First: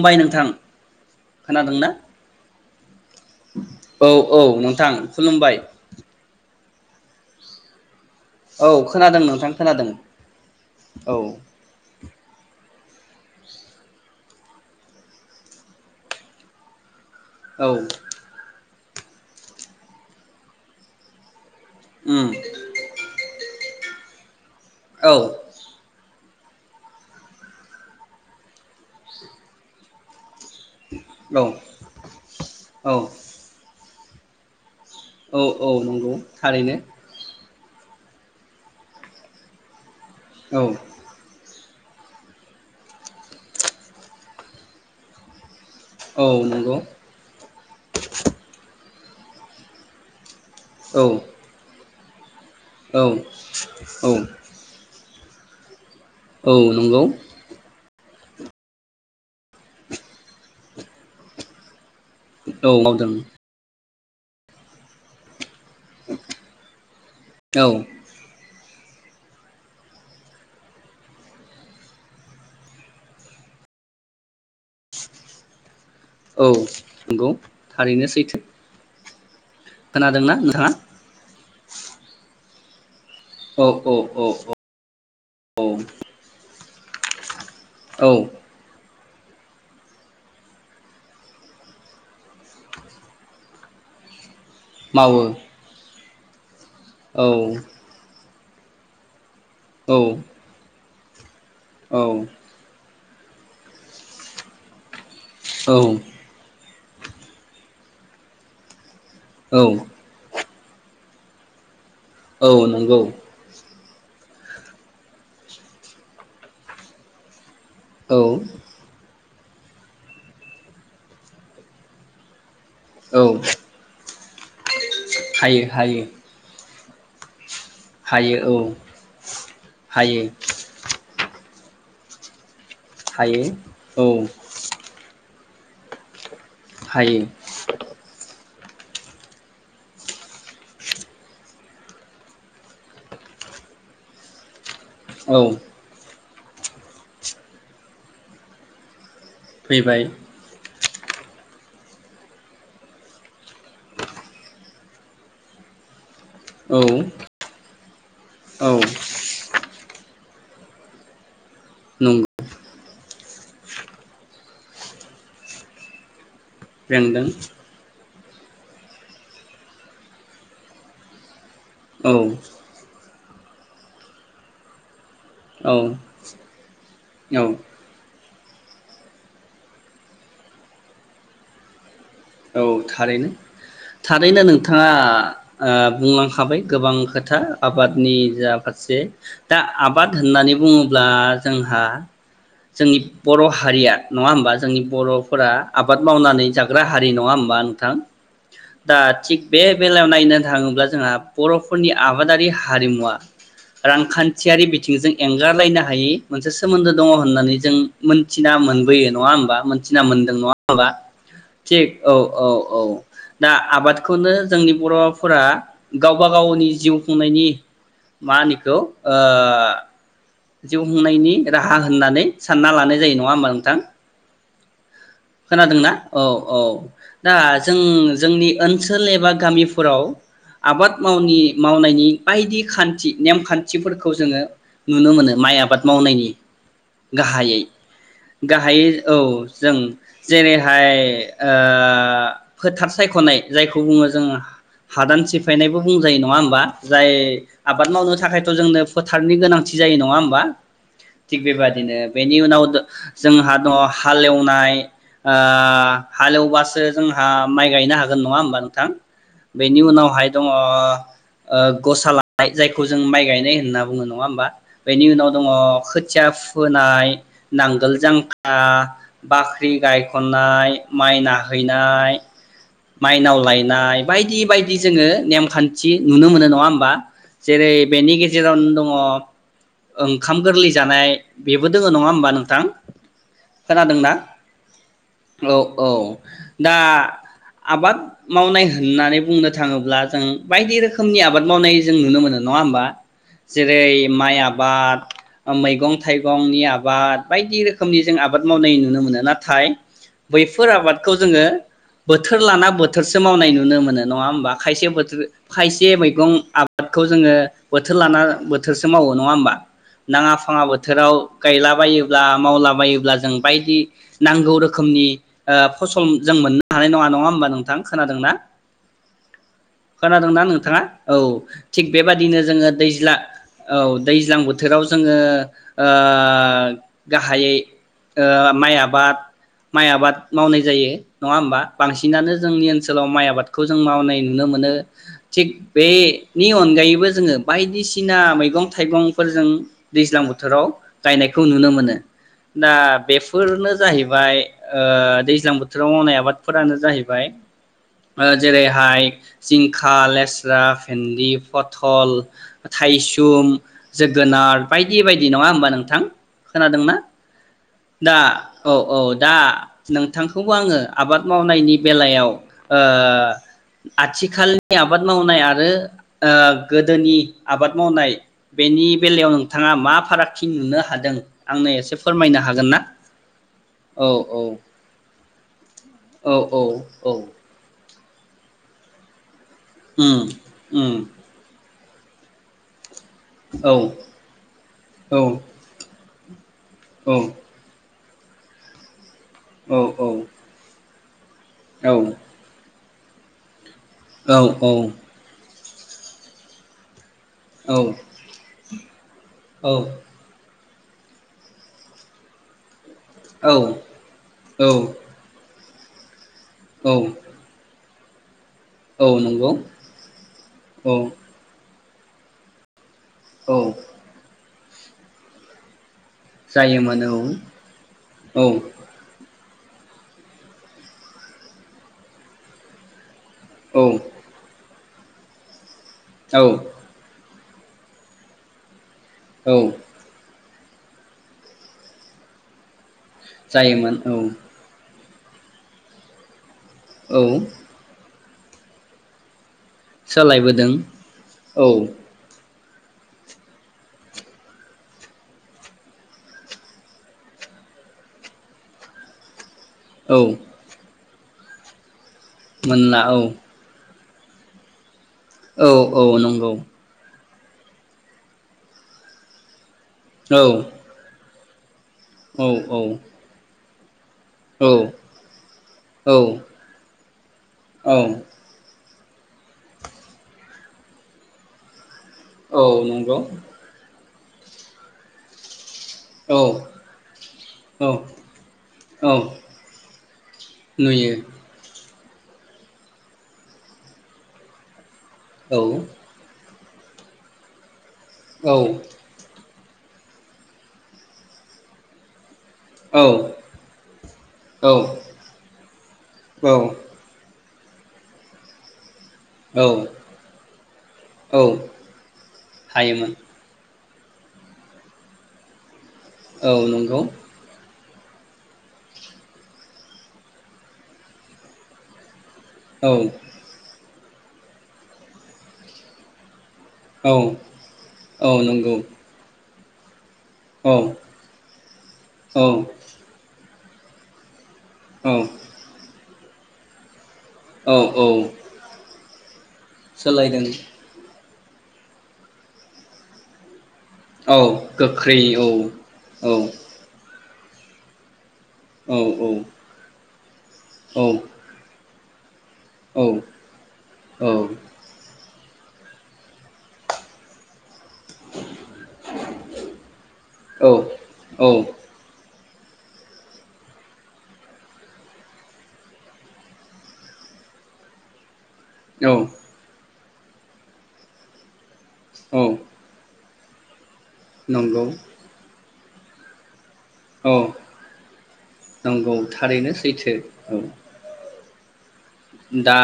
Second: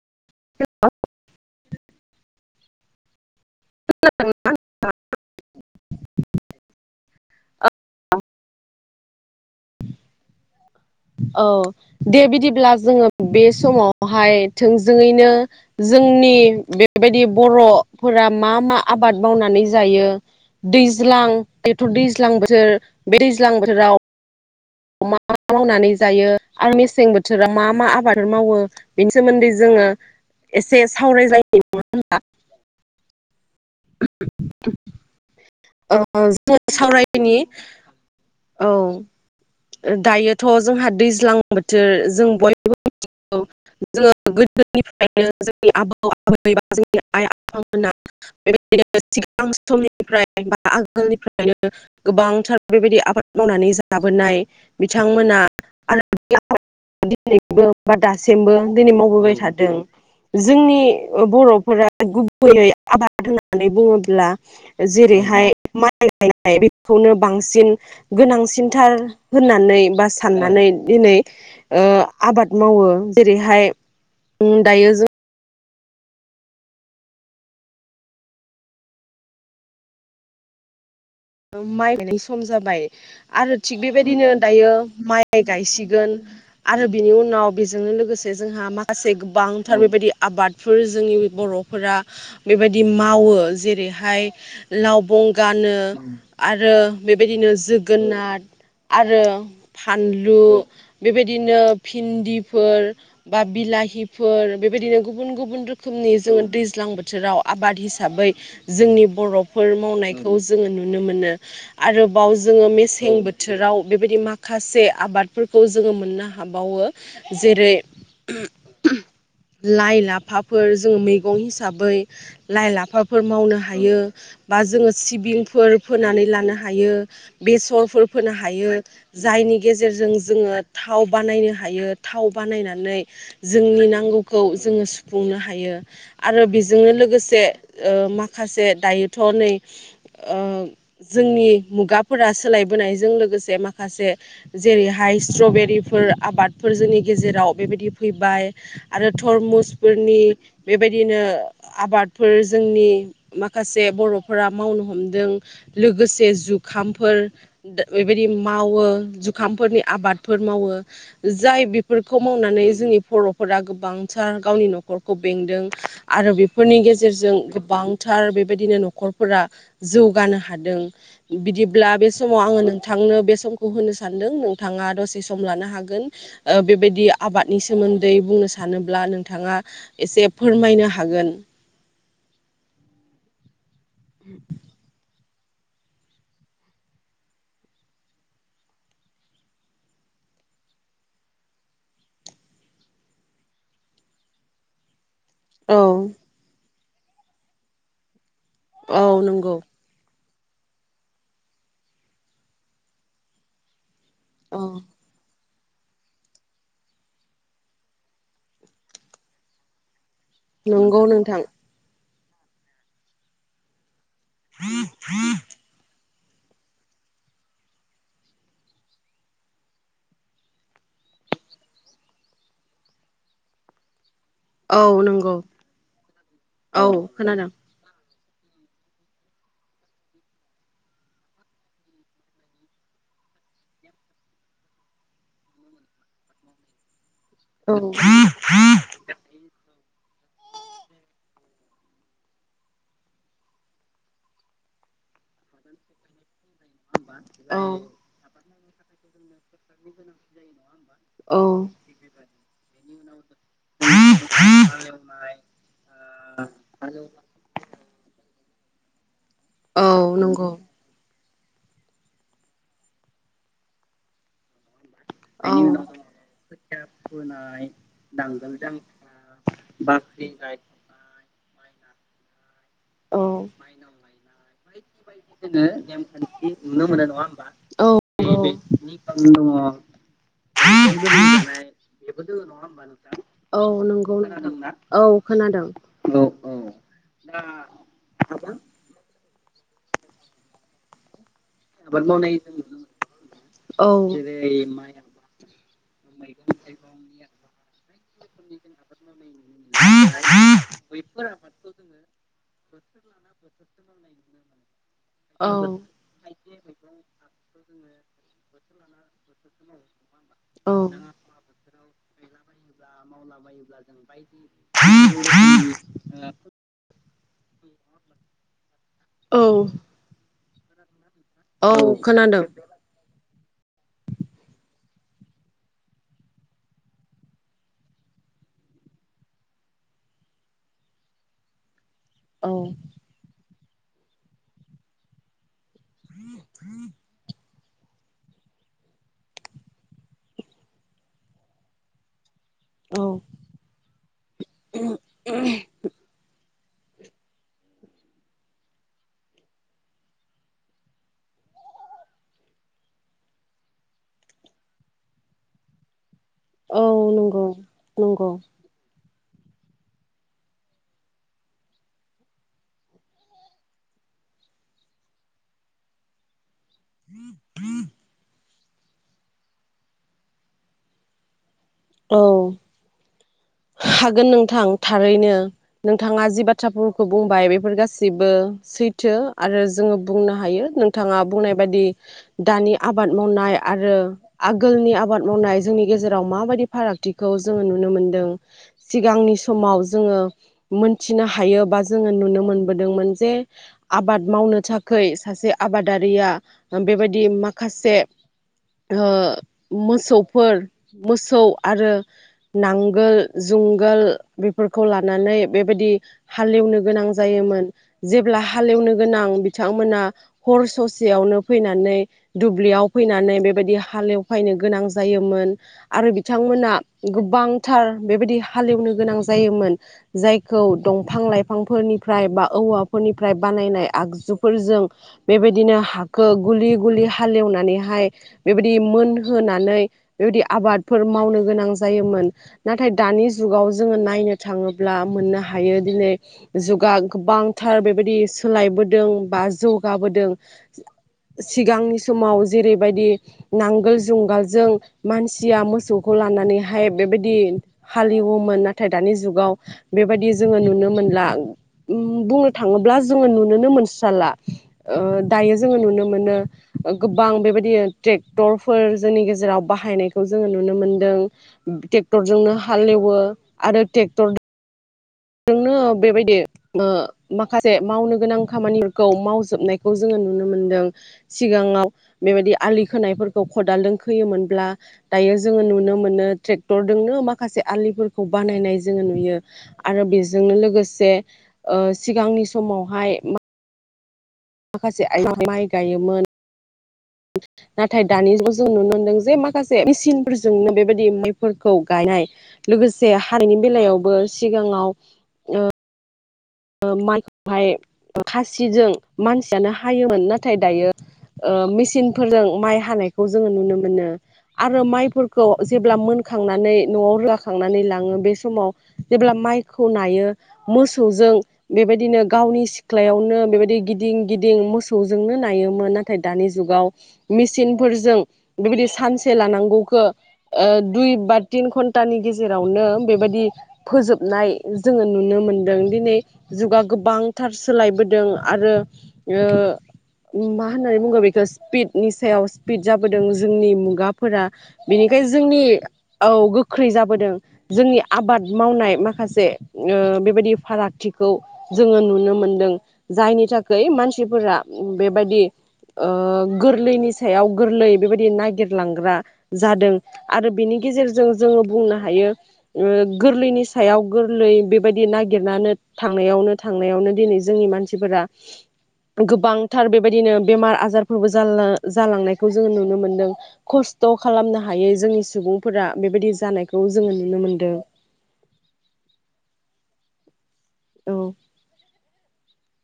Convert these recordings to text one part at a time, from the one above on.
हबाय नोंथां खोनादों ना। औ औ नोंथां खुलुमबाय। औ खोनादों नोंथां खोनादों। औ दे बिदिब्ला जोङो बे समावहाय थोंजोङैनो जोंनि बे बेबायदि औ बर'फोरा मा मा आबाद मावनानै जायो दैज्लां जिथु उम दैज्लां बोथोर बे दैज्लां बोथोराव औ मा मावनानै जायो आरो मेसें बोथोराव मा मा आबादफोर मावो बेनि सोमोन्दै जोङो एसे सावराय जायनि नङा होनबा। औ [unintelligible] औ औ ओ नंगौ जोङो थारैनो सावरायनि औ दायोथ' औ जोंहा दैज्लां बोथोर जों बयबो मिथिगौ जोङो गोदोनिफ्रायनो जों औ नंगौ [unintelligible] सिगां समनिफ्राय औ आगोलनिफ्रायनो गोबांथार बेबायदि औ आबाद मावनानै औ जाबोनाय बिथां मोना औ नंगौ [unintelligible] सिम बो दिनै मावबोबाय थादों जोंनि बरफोरा गुबैयै औ मावदों आबाद होननानै बुङोबा [unintelligible] जेरैहाय माइ गायनाय बेखौनो औ बांसिन गोनांसिन थार होननानै बा साननानै दिनै ओ आबाद मावो जेरैहाय दायो जों औ नंगौ थारैनो सैथो खोनादोंना नोंथाङा? माइ गायनाय सम जाबाय। आरो औ थिग औ बेबायदिनो औ दायो माइ औ गायसिगोन। आरो बिनि उनाव बेजोंनो औ लोगोसे जोंहा मा खासे गोबांथार बेबायदि आबादफोर जोंनि बर'फोरा बेबायदि मावो जेरैहाय मावो लावबं गानो आरो औ बेबायदिनो जोगोनार आरो फानलु बिबायदि दिनो औ भिन्दिफोर बा बिलाहिफोर बेबायदिनो गुबुन गुबुन रोखोमनि जोङो दैज ज्लां बोथोराव आबाद हिसाबै जोंनि औ बरफोर मावनायखौ जोङो नु नुनो मोनो आरोबाव औ जोङो नंगौ मेसें बोथोराव बेबायदि माखासे आबादफोरखौ जोङो मोननो हाबावो जेरै औ लाइ-लाफाफोर जोङो मैगं हिसाबै लाइ लाफाफोर औ मावनो हायो। बा जोङो हायो सिबिंफोर हायो फोनानै लानो हायो। बेसरफोर फोनो हायो जायनि गेजेरजों हायो जोङो थाव बानायनो हायो थाव बानायना नै हायो जोंनि औ नांगौखौ जोङो सुफ बुंनो हायो आरो बेजोंनो हायो लोगोसे ओ माख खासे दायोथ नै ओ जोंनि मुगाफोरा सोलायबोनायजों लोगोसे माखासे जेरैहाय औ स्ट्रबेरिफोर आबाद फोर जोंनि गेजेराव बेबायदि फैबाय आरो फैबाय टरमुसफोरनि बेफ बेबायदिनो आबादफोर जोंनि माखासे बर'फोरा मावनो हमदों लोगोसे - औ जुखामफोर दा बेैबायदि औ मावो जुखाम फोरनि आबादफोर मावो जो जाय बेफोरखौ नंगौ मावनानै जोंनि बर'फोरा गोबांथार गावनि नखरखौ बेंदों आरो बेफोर। फोरनि बेंदों गेजेरजों गोबांथार। आरो बेबायदिनो नखरफोरा जौगानो हाद हादों बिदि अब्ला बे औ समाव आङो नों। नोंथांनो बे समखौ होनो सानदों नोंथाङा दसे सम। सम लानो औ हागोन बेबायदि औ आबादनि सोमोनद उदै बुंनो सानोब्ला नोंथाङा एसे फोरमायनो हागोन। औ थारैनो थारैनो नोंथाङा ओ बुंलांखाबाय गोबां खोथा आबादनि जा फारसे दा आबाद होननानै बुङोब्ला जोंहा जोंनि बर हारिया नङा हबा जोंनि बर' फोरा औ आबाद मावनानै जागोन। ग्रा हारि नङा होनोमबा थां दा औ थिग नंगौ बे बेलायाव नायनो थाङोब्ला जोंहा बर'फोरनि आबादारि हारिमुवा औ रांखान्थियारि बिथिंजों एंगार गारलायनो हायै मोनसे सोमोन्दो दङ होननानै जों मोनथिना मोनबोयो नङा होमबा मोनथियो [unintelligible] नाय मोनदों नङा माबा नंगौ नोंथां थिग औ। औ औ दा आबाद बेखौनो जोंनि बर'फोरा। गावबा गावनि जिउ खुंनायनि मा होनो इखौ ओ जिउ खुंनायनि राहा होननानै सानना लानाय जायो नङा होमा नोंथां। औ। नंगौ खोनादोंना औ औ दा जों। जोंनि ओनसोल एबा गामिफोराव आबाद मावनि मावनायनि बायदि खान्थि नेमखान्थिफोरखौ जोङो नुनो मोनो माइ आबाद मावनायनि गाहायै औ गाहायै औ जों जेरैहाय ओ फोथार सायखनाय जायखौ बुङो जोङो हादान सिफायनायबो बुंजायो नङा होमबा? जाय औ आबाद मावनो थाखाय जोंनो फोथा थारनि गोनांथि जायो नङा होमबा थिग औ बेबादिनो बेनि उनाव दो जोंहा दङ हालेवनाय ओ हालेवबासो जोंहा माइ गायनो हागोन नङा होमबा नों थां बेनि औ उनावहाय दङ नंगौ ओ गसा लानाय जायखौ जों माइ गायनाय होनना बुङो नङा होमबा बेनि उनाव दङ औ खोथिया फोनाय नांगोल जांखा बा गायखननाय माइना हैनाय औ माइनाव लायनाय बायदि बायदि जोङो नेमखान्थि नुनो मोनो नङा होमबा जेरै औ बेनि गेजेरावनो दङ ओंखाम गोरलै जानाय बेबो दोङो नङा होमबा नोंथां औ खोनादोंना नंगौ नोंथां औ खोनादों औ ओ दा आबाद मावनाय होननानै बुंनो थाङोब्ला जों बायदि रोखोमनि आबाद। मावनाय जों नुनो मोनो नङा होमबा जेरै माइ आबाद ओ मैगं थाइगंनि आबाद बायदि रोखोमनि जों आबाद मावनाय नुनो मोनो ना थाय बैफोर आबादखौ जोङो बोथोर लाना बोथोरसो मावनाय नुनो मोनो नङा होमबा खायसे बोथोर औ खायसे मैगं बादखौ जोङो बोथोर लाना बोथोरसो मावो नङा होमबा नाङा फाङा औ बोथोराव गायलाबायोब्ला मावलाबायोब्ला जों बायदि नांगौ रोखोमनि ओ फसल जों मोननो हानाय नङा नङा होमबा नोंथां खोनादोंना औ खोनादोंना नों थाङा औ थिग औ बेबादिनो खोनादों जोङो दैज्ला औ दैज्लां बोथोराव जोङो ओ गाहायै ओ माइ आबाद माइ आबाद मावनाय जायो नङा होमबा बांसिनानो औ जोंनि ओनसोलाव माइ आबाद खौ जों मावनाय नुनो मोनो थिग बे नि अनगायैबो जोङो बायदिसिना मैगं थाइगंफोरजों दैज्लां बोथोराव गायनायखौ नुनो मोनो ना औ बेफोरनो। बाय ओ दैज्लां बोथोराव मावनाय आबाद फोरानो जाहैबाय ओ जेरैहाय जिंखा लेस्रा भिनदि फथल थायसुम जोगोनार बायदि बायदि नङा होमबा नोंथां? औ खोनादोंना नोंगौ दा नंगौ। औ औ दा नोंथांखौबो आंङो आबाद मावनायनि बेलायाव ओ आथिखालनि आबाद मावनाय आरो ओ। गोदोनि आबाद मावनाय। बेनि बेलायाव नोंथाङा मा फारागथि नुनो हादों आंनो एसे फोरमायनो औ हागोन ना? औ हागोन औ नोंथां थारैनो नोंथाङा औ जि औ बाथ्राफुरखौ औ बुंबाय बेफोर गासिबो सैथो। आरो जोङो उम बुंनो हायो उम नोंथाङा बुंनाय बायदि दानि आबाद मावनाय औ आरो आगोलनि औ आबाद मावनाय जोंनि गेजेराव राव मााबादिब औ फारागथिखौ जोंङो नुनो मोन दों सिगांनि औ समाव जोंङो मोन जिनाहा थायोबा औ जोङो नुनो मोन बोदोंमोन जे। आबाद मावनो थाखोय सासे। आबादारिया ओम बेबायद दि माखासे ओ मोसौफोर मोसौ आरो नांग गो औ जुंगाल बेफोरखौ लानानै बेबायदि हालेवनो औ गोनां जायोमोन जेब्ला हालेवनो औ गोनां नंगौ बिथांमोना हर औ ससेयावनो फैनानै दुब्लियाव फैनानै बेबायदि औ हालेवफैनो गोनां जायोमोन आरो बिथांमोना जायोमोन गोबांथार बेबायदि औ हालौनो गोनां जा जायोमोन जायखौ दंफां लाइफांफोरनिफ्राय बा औवाफोरनि ओमफ्राय औ बानायनाय आगजुफोरजों बेबायदिनो हाखो औ गुलि गुलि हालेवनानैहाय बेबायदि मोन औ होनानै बेबायदि आबाद फोर मावनो गोनां जायोमोन नाथाय दानि जुगाव जायोमोन जोंङो औ नायनो थांङोब्ला मोननो हायो दिनै जुगा औ गोबांथार बेबायदि सोलायबोदों बा जौगाबोदों सोलायबोदों औ सिगांनि समाव जेरैबायदि नांगोल जुंगालजों मानसिया मोस मोखौ लानानैहाय बेबायदि हालेवोमोन नाथाय दानि जुगाव औ बेबायदि जोंङो नुनो मोनदों ला बुंनो थाङोब्ला मोनला औ जोंङो नुुनोनो मोनसि साला ओ दायो औ जोंङो औ नुनो मोनो नंगौ ओ गो बां बेबायदि ट्रेक्टरफोर जोंनि गेजेराव बाहायनायखौ औ जों नुनो मोनो नुनो मोनदों। औ ट्रेक्टरजोंनो औ हालेवो। आरो ट्रेक्टर औ। नोंनो बेबायदि ओ माखासे औ मावनो गोनां खामानि खौ मावजोबनायखौ जोंङो नुनो मोनदों सिगाङाव बेबायदि औ आलि नंगौ खोनायफोरखौ खदालदों फैयोमोनब्ला दायो जोंङो नुनो मोनो औ ट्रेक्टरजोंनो माखासे औ आलिफोरखौ बानायनाय जोङो औ नुयो आरो बेजोंनो लोगोसे नुयो ओ सिगांनि समावहाय मा माखासे आइजोफोरा औ माइ गायोमोन। [inaudible] नाथाय दानि औ जुगाआव जों नुनो मोन्दों जे मा माखासे मेसिनफोरजोंनो बेबायदि मायफोरखौ गायनाय लोगोसे हानि बेलायावबो औ सिगाङाव ओ औ ओ माइ माइ खासिजों औ मानसियानो हायोमोन नाथाय दायो औ मेसिनफोरजों माइ हायोमोन हानायखौ जोंङो नुनो मोनो मोनो आरो माइफोरखौ जेब्ला औ मोनखांनानै नंगौ नआव रोगाखांनानै ला ओ बे समाव जेब्ला माइखौ नायो मोसौजों बेबायदिनो गावनि औ सिथ्लायावनो बेबायदि गिद गिदिं-गिदिं मोसौजोंनो नायोमोन नाथाय दानि जुगाव औ मेचिनफोरजों औ नंगौ बेबायदि सानसे लानां [unintelligible] ओ औ दुइ बा तिन घन्टानि औ गेजेरावनो बेबायदि फोजोबनाय जोङो औ नुनो मोनदों दिनै। जुगा गोबां थार औ औ सोलायबोदों आरो ओ सोलायदों मा होननानै बुंगोन बे स्पिडनि सायाव स्पिड जाबोदों जोंनि मुं औ खगाफोरा गोख्रै बिनिखायनो औ जोंनि औ गोख्रै जाबोदों। जोंनि आबाद मावनाय औ औ माखासे ओ बिदि फाराग औ थिखौ जोङो नुनो मोन दों जायनि थाखै मानसिफोरा बेबायदि ओ गोरलैनि सायाव गोरलै। बेबायदि नागिरलांग्रा जादों आरो औ बेनि गेजेरजों औ औ जोजोंङो बुंनो हायो ओ गोरलैनि सायाव गोरलै बेबायदि नागिरनानो थांनायावनो थांनायावनो दिनै जोंनि मानसिफोरा गोबांथार बेब बेबायदिनो बेमार आजारफोरबो जालला जालांनायखौ जोङो नुनो मोनदों खुस थ खालामनो नंगौ हायो जोंनि सुबुं फोरा बेबायदि जानाय औ नंगौ थारैनो सैथो। ओं औ दा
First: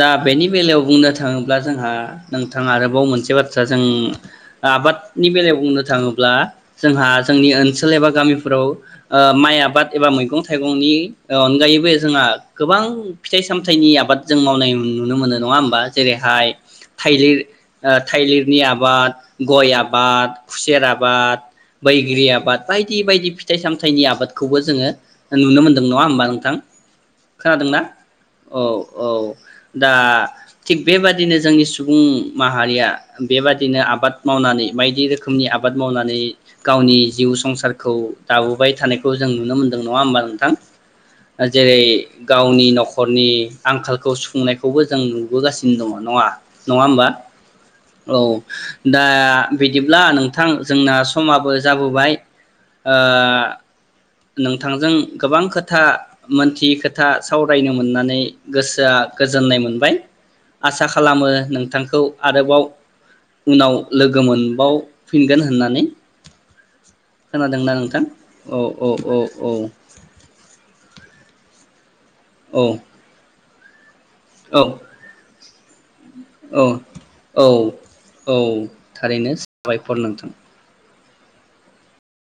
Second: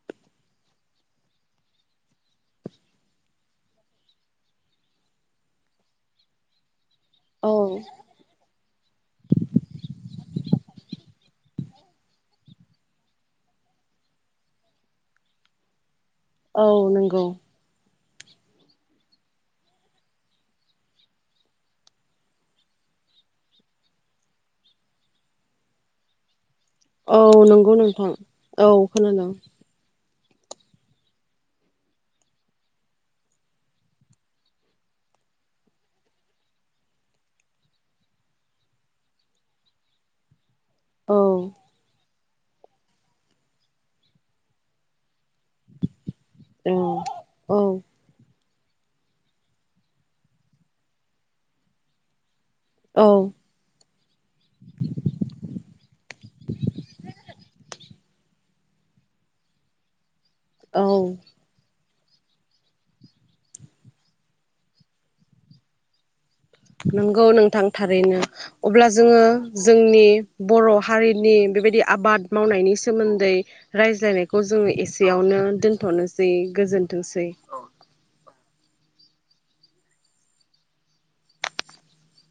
दा बेनि बेलायाव बुंनो थाङोब्ला जोंहा नोंथां आरोबाव मोनसे बाथ्रा जों आबादनि बेलायाव बुंनो थाङोब्ला जोंहा जोंनि औ ओनसोल एबा गामिफोराव ओ माइ आबाद एबा मैगं थाइगंनि अनगायै बे जोंहा गोबां फिथाइ सामथाइनि आबाद जों मावनाय नुनो मोनो नङा होमबा। जेरैहाय औ नंगौ थाइलिर थाइलिरनि आबाद, गय आबाद, खुसेर आबाद, बैग्रि आबाद, बायदि बायदि फिथाइ सामथाइनि आबादखौबो जोङो नुनो मोनदों। नङा होमबा नोंथां। औ नंगौ खोनादोंना नोंथां। औ औ दा आ थिग बेबादिनो जोंनि सुबुं माहारिया बेबादिनो आबाद मावनानै बायदि रोखोमनि आबाद मावनानै गावनि जिउ संसारखौ दाबोबाय थानायखौ जों नुनो मोनदों नङा होमबा नोंथां ‌ औ ओ जेरै गावनि नख नखरनि आंखालखौ सुफुंनायखौबो जों नुबोगासिनो दंङ नंङा? औ नङा होमबा औ औ दा बिदिब्ला नोंथां जोंना समाबो जाबोबाय। ओ औ नोंथांजों गोबां खोथा मोनथियै खोथा सावरायनो मो मोननानै गोसोआ गोजोननाय मोनबाय। औ आसा खालामो नोंथांखौ आरोबाव उनाव लोगो मोनबावफिनगोन होननानै नंगौ नोंथां थारैनो, औ औ अब्ला औ जोङो औ जोंनि बर' हारिनि बेबायदिया आबाद औ मावनायनि सोमोन्दै राय ज्लायनायखौ जोङो एसेयावनो दोनथ'नो ओ औ औ थारैनो साबायखर नोंथां।